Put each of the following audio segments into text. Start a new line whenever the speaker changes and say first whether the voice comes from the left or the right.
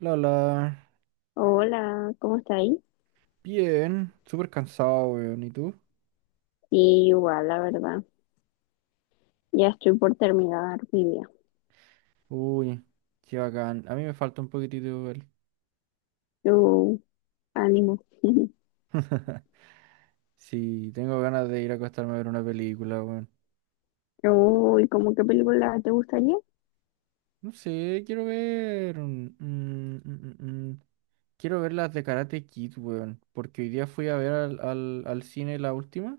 right: Lala,
left: Hola, ¿cómo estáis?
right: bien. Súper cansado, weón. ¿Y tú?
left: Sí, igual, la verdad. Ya estoy por terminar mi día.
right: Uy, qué bacán. A mí me falta un poquitito igual.
left: Yo, ánimo.
right: Sí, tengo ganas de ir a acostarme a ver una película, weón.
left: Uy, ¿cómo qué película te gustaría?
right: No sé, quiero ver. Quiero ver las de Karate Kid, weón. Porque hoy día fui a ver al cine la última.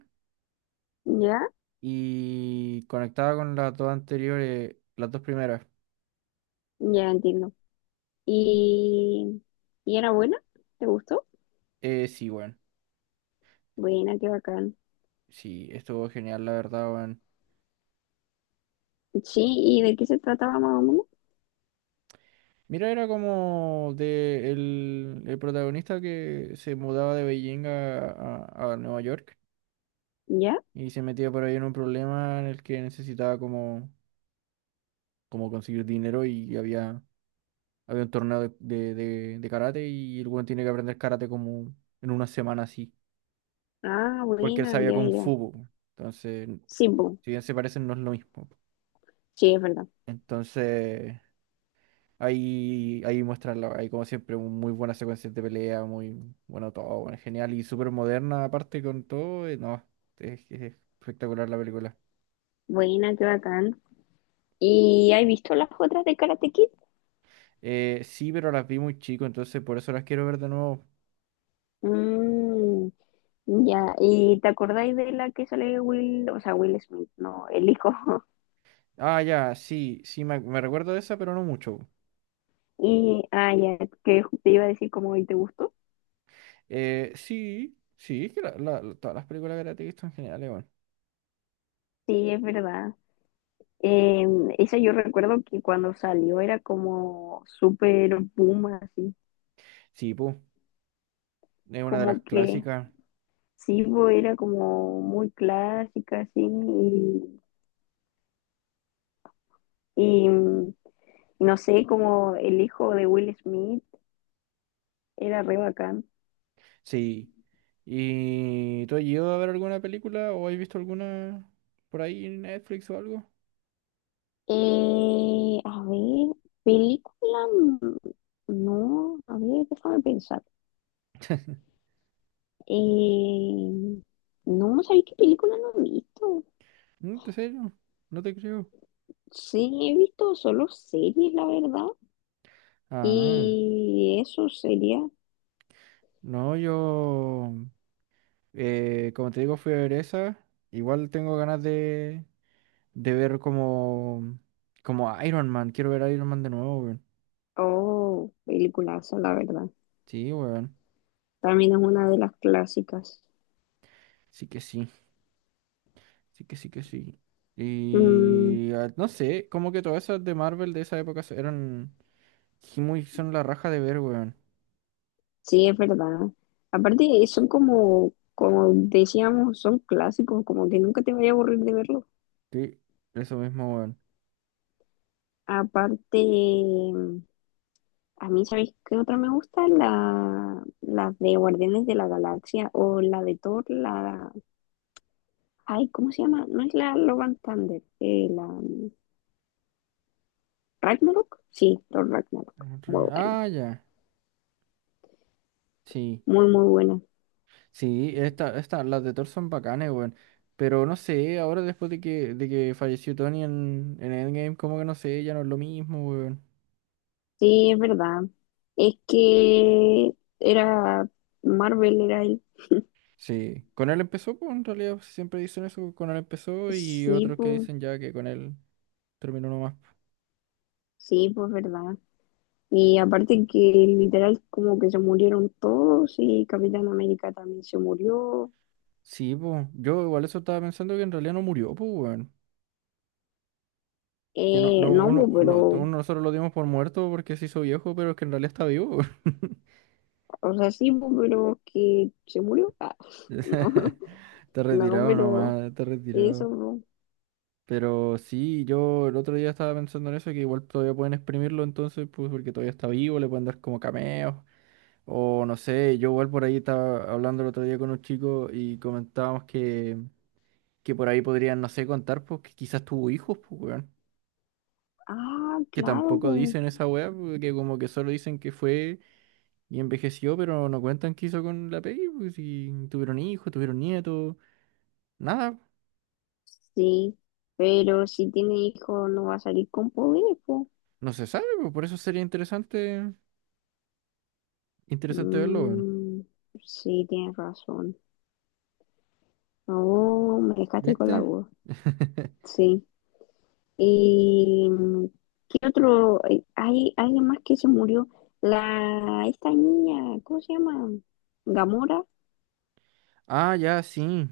left: Ya,
right: Y conectaba con las dos anteriores, las dos primeras.
left: ya entiendo. ¿Y, y era buena? ¿Te gustó?
right: Sí, weón.
left: Buena, qué bacán.
right: Sí, estuvo genial, la verdad, weón.
left: Sí, ¿y de qué se trataba más o menos?
right: Mira, era como de el protagonista que se mudaba de Beijing a Nueva York
left: ¿Ya?
right: y se metía por ahí en un problema en el que necesitaba como, como conseguir dinero y había un torneo de karate y el weón tiene que aprender karate como en una semana así,
left: Ah,
right: porque él
left: buena,
right: sabía
left: ya,
right: kung fu,
left: ya.
right: po. Entonces,
left: Sí, bu-
right: si bien se parecen, no es lo mismo.
left: sí, es verdad.
right: Entonces, ahí muestran, ahí como siempre, muy buenas secuencias de pelea, muy bueno todo, bueno, genial y súper moderna aparte con todo. No, es espectacular la película.
left: Buena, qué bacán. ¿Y has visto las otras de Karate Kid?
right: Sí, pero las vi muy chico, entonces por eso las quiero ver de nuevo.
left: Mmm. Ya, ¿y te acordáis de la que sale Will, o sea, Will Smith, no, el hijo?
right: Ah, ya, sí, sí, me recuerdo de esa, pero no mucho.
left: Y, ah, ya, que te iba a decir como, ¿y te gustó?
right: Sí, sí, es que todas las películas que la he visto en general, bueno.
left: Sí, es verdad. Eh, Esa yo recuerdo que cuando salió era como súper boom, así,
right: Sí, pues, es una de las
left: como que
right: clásicas.
left: sí, bo, era como muy clásica, así, y, y mm, no sé, como el hijo de Will Smith era re bacán.
right: Sí. ¿Y tú has ido a ver alguna película o has visto alguna por ahí en Netflix o algo?
left: A ver, película, no, a ver, déjame pensar. Eh, no, ¿sabéis qué película no he visto?
right: No, ¿en serio? No te creo.
left: Sí, he visto solo series, la verdad.
right: Ah,
left: Y eso sería,
right: no, yo, como te digo, fui a ver esa. Igual tengo ganas de ver como, como Iron Man. Quiero ver a Iron Man de nuevo, weón.
left: oh, peliculaza, la verdad.
right: Sí, weón.
left: También es una de las clásicas.
right: Sí que sí. Sí que sí que sí.
left: Mm,
right: Y ah, no sé, como que todas esas de Marvel de esa época eran sí, muy, son la raja de ver, weón.
left: sí, es verdad. Aparte, son como, como decíamos, son clásicos, como que nunca te voy a aburrir de verlo.
right: Sí, eso mismo, weón.
left: Aparte, a mí, ¿sabéis qué otra me gusta? La, las de Guardianes de la Galaxia o la de Thor, la… Ay, ¿cómo se llama? No es la Love and Thunder, la Ragnarok. Sí, Thor Ragnarok. Muy buena,
right: Ah, ya. Sí.
left: muy, muy buena.
right: Sí, esta, las de Thor son bacanes, weón. Pero no sé, ahora después de que falleció Tony en Endgame, como que no sé, ya no es lo mismo, weón.
left: Sí, es verdad. Es que era Marvel, era el…
right: Sí, con él empezó, pues en realidad siempre dicen eso, con él empezó y
left: Sí,
right: otros que
left: pues,
right: dicen ya que con él terminó nomás, pues.
left: sí, pues, verdad. Y aparte que literal como que se murieron todos y Capitán América también se murió.
right: Sí, pues yo igual eso estaba pensando que en realidad no murió, pues, weón. Que no, no,
left: No, pues,
right: uno, no, uno
left: pero
right: nosotros lo dimos por muerto porque se hizo viejo, pero es que en realidad está vivo, weón.
left: o sea, sí, po, pero que se murió. Ah, no,
right: Está
left: no,
right: retirado
left: pero
right: nomás, está
left: eso.
right: retirado.
left: Po.
right: Pero sí, yo el otro día estaba pensando en eso, que igual todavía pueden exprimirlo entonces, pues porque todavía está vivo, le pueden dar como cameos, o no sé, yo igual por ahí estaba hablando el otro día con un chico y comentábamos que por ahí podrían, no sé, contar, pues que quizás tuvo hijos, pues weón,
left: Ah,
right: que
left: claro,
right: tampoco
left: po.
right: dicen esa weá, pues, que como que solo dicen que fue y envejeció, pero no cuentan qué hizo con la peli, pues si tuvieron hijos, tuvieron nietos, nada,
left: Sí, pero si tiene hijo no va a salir con poderes, po.
right: no se sabe, pues por eso sería interesante, interesante verlo, weón.
left: Mm, sí, tienes razón. Oh, me dejaste con la
right: ¿Viste?
left: duda. Sí. ¿Y qué otro? Hay alguien más que se murió. La, esta niña, ¿cómo se llama? Gamora.
right: Ah, ya, sí.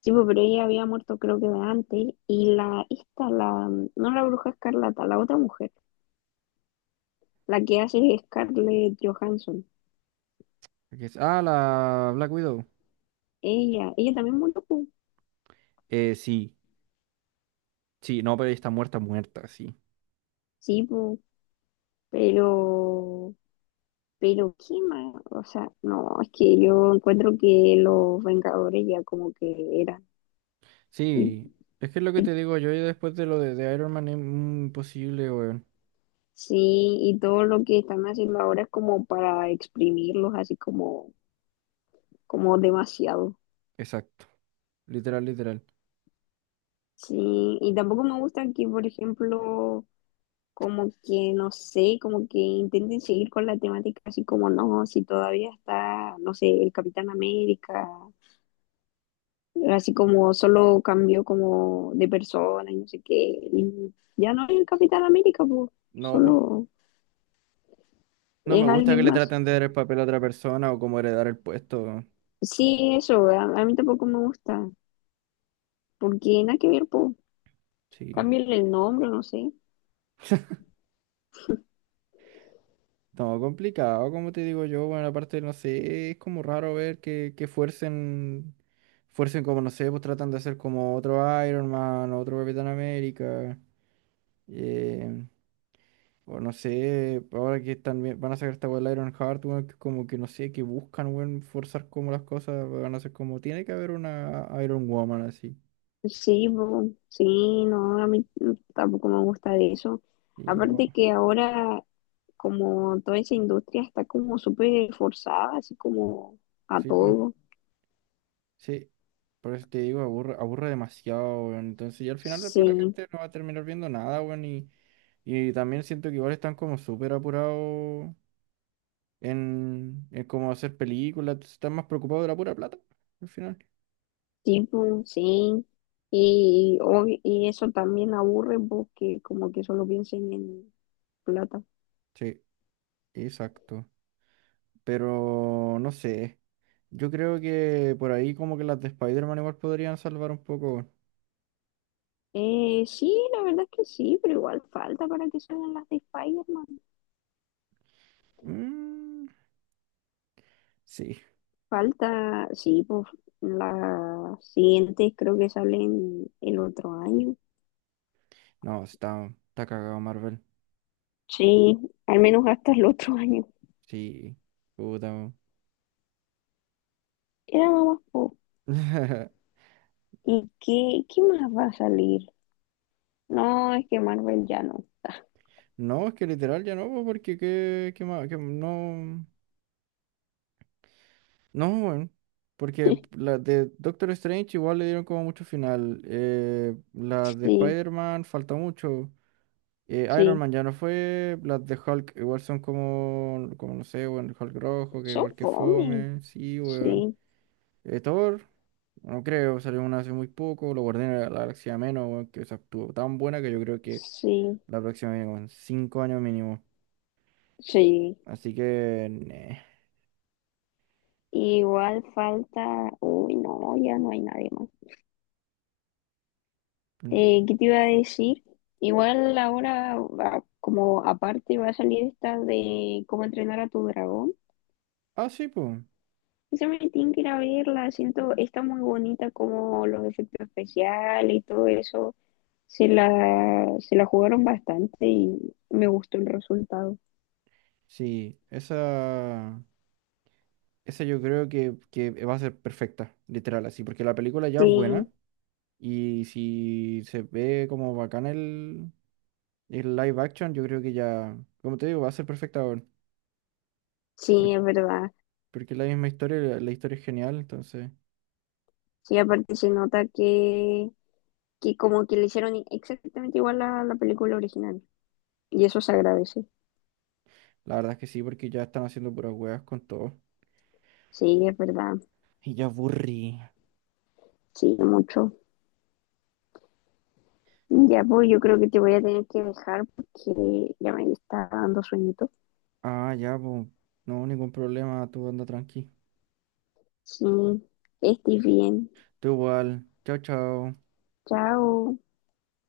left: Sí, pues, pero ella había muerto creo que de antes. Y la, esta, la, no la bruja escarlata, la otra mujer, la que hace Scarlett Johansson.
right: Ah, la Black Widow.
left: Ella también murió, pues.
right: Sí. Sí, no, pero ella está muerta, muerta, sí.
left: Sí, pues, pero, pero, ¿qué más? O sea, no, es que yo encuentro que los Vengadores ya como que eran. Y-
right: Sí. Es que es lo que
left: y-
right: te digo yo y después de lo de Iron Man es mm, imposible, weón.
left: sí, y todo lo que están haciendo ahora es como para exprimirlos así como, como demasiado.
right: Exacto. Literal, literal.
left: Sí, y tampoco me gusta que, por ejemplo, como que, no sé, como que intenten seguir con la temática, así como no, si todavía está, no sé, el Capitán América, así como solo cambió como de persona y no sé qué, y ya no es el Capitán América, pues,
right: No, pues.
left: solo
right: No me
left: es
right: gusta que
left: alguien
right: le
left: más.
right: traten de dar el papel a otra persona o como heredar el puesto, weón.
left: Sí, eso, a mí tampoco me gusta, porque nada que ver, pues,
right: Sí.
left: cámbiale el nombre, no sé.
right: No, complicado, como te digo yo, bueno, aparte, no sé, es como raro ver que fuercen como, no sé, pues tratan de hacer como otro Iron Man, otro Capitán América, eh, o no sé, ahora que están, van a sacar esta weá del Iron Heart, weón, que como que no sé, que buscan, weón, forzar como las cosas, van a ser como, tiene que haber una Iron Woman así,
left: Sí, po, sí, no, a mí tampoco me gusta de eso.
right: y
left: Aparte que ahora como toda esa industria está como súper forzada, así como a
right: pues.
left: todo.
right: Sí, por eso te digo, aburre, aburre demasiado, weón. Entonces, y al final después la
left: Sí,
right: gente no va a terminar viendo nada, weón. Y también siento que igual están como súper apurados en cómo hacer películas, entonces están más preocupados de la pura plata, al final.
left: tipo, sí. Y eso también aburre porque como que solo piensen en plata.
right: Sí, exacto. Pero no sé. Yo creo que por ahí como que las de Spider-Man igual podrían salvar un poco, weón.
left: Sí, la verdad es que sí, pero igual falta para que salgan las de Spider-Man.
right: Mm, sí.
left: Falta, sí, pues las siguientes creo que salen el otro año.
right: No, está cagado Marvel.
left: Sí, al menos hasta el otro año.
right: Sí. Puta, weón.
left: Era nada más, po. ¿Y qué, qué más va a salir? No, es que Marvel ya no.
right: No, es que literal ya no, po, porque qué más, que no, no, bueno, porque la de Doctor Strange igual le dieron como mucho final, la de
left: Sí,
right: Spider-Man falta mucho, Iron
left: sí.
right: Man ya no fue, las de Hulk igual son como, como no sé, bueno, Hulk rojo, que
left: Son
right: igual que
left: fome.
right: fome, sí, weón,
left: Sí,
right: Thor, no creo, salió una hace muy poco, lo guardé en la Galaxia menos, weón, que esa estuvo tan buena que yo creo que
left: sí,
right: la próxima viene con 5 años mínimo,
left: sí.
right: así que, neh.
left: Igual falta. Uy, no, ya no hay nadie más. ¿Qué te iba a decir? Igual ahora, como aparte, va a salir esta de cómo entrenar a tu dragón.
right: Ah, sí, pues.
left: Esa me tienen que ir a verla. Siento, está muy bonita como los efectos especiales y todo eso. Se la jugaron bastante y me gustó el resultado.
right: Sí, esa yo creo que va a ser perfecta, literal, así, porque la película ya es
left: Sí.
right: buena y si se ve como bacán el live action, yo creo que ya, como te digo, va a ser perfecta, weón, por-
left: Sí, es verdad.
right: porque, es la misma historia, la historia es genial, entonces,
left: Sí, aparte se nota que como que le hicieron exactamente igual a la película original. Y eso se agradece.
right: la verdad es que sí, porque ya están haciendo puras weas con todo.
left: Sí, es verdad.
right: Y ya aburrí.
left: Sí, mucho. Ya, pues yo creo que te voy a tener que dejar porque ya me está dando sueñito.
right: Ah, ya, pues, no, ningún problema, tú anda tranqui.
left: Sí, estés bien.
right: Tú igual, chao, chao.
left: Chao.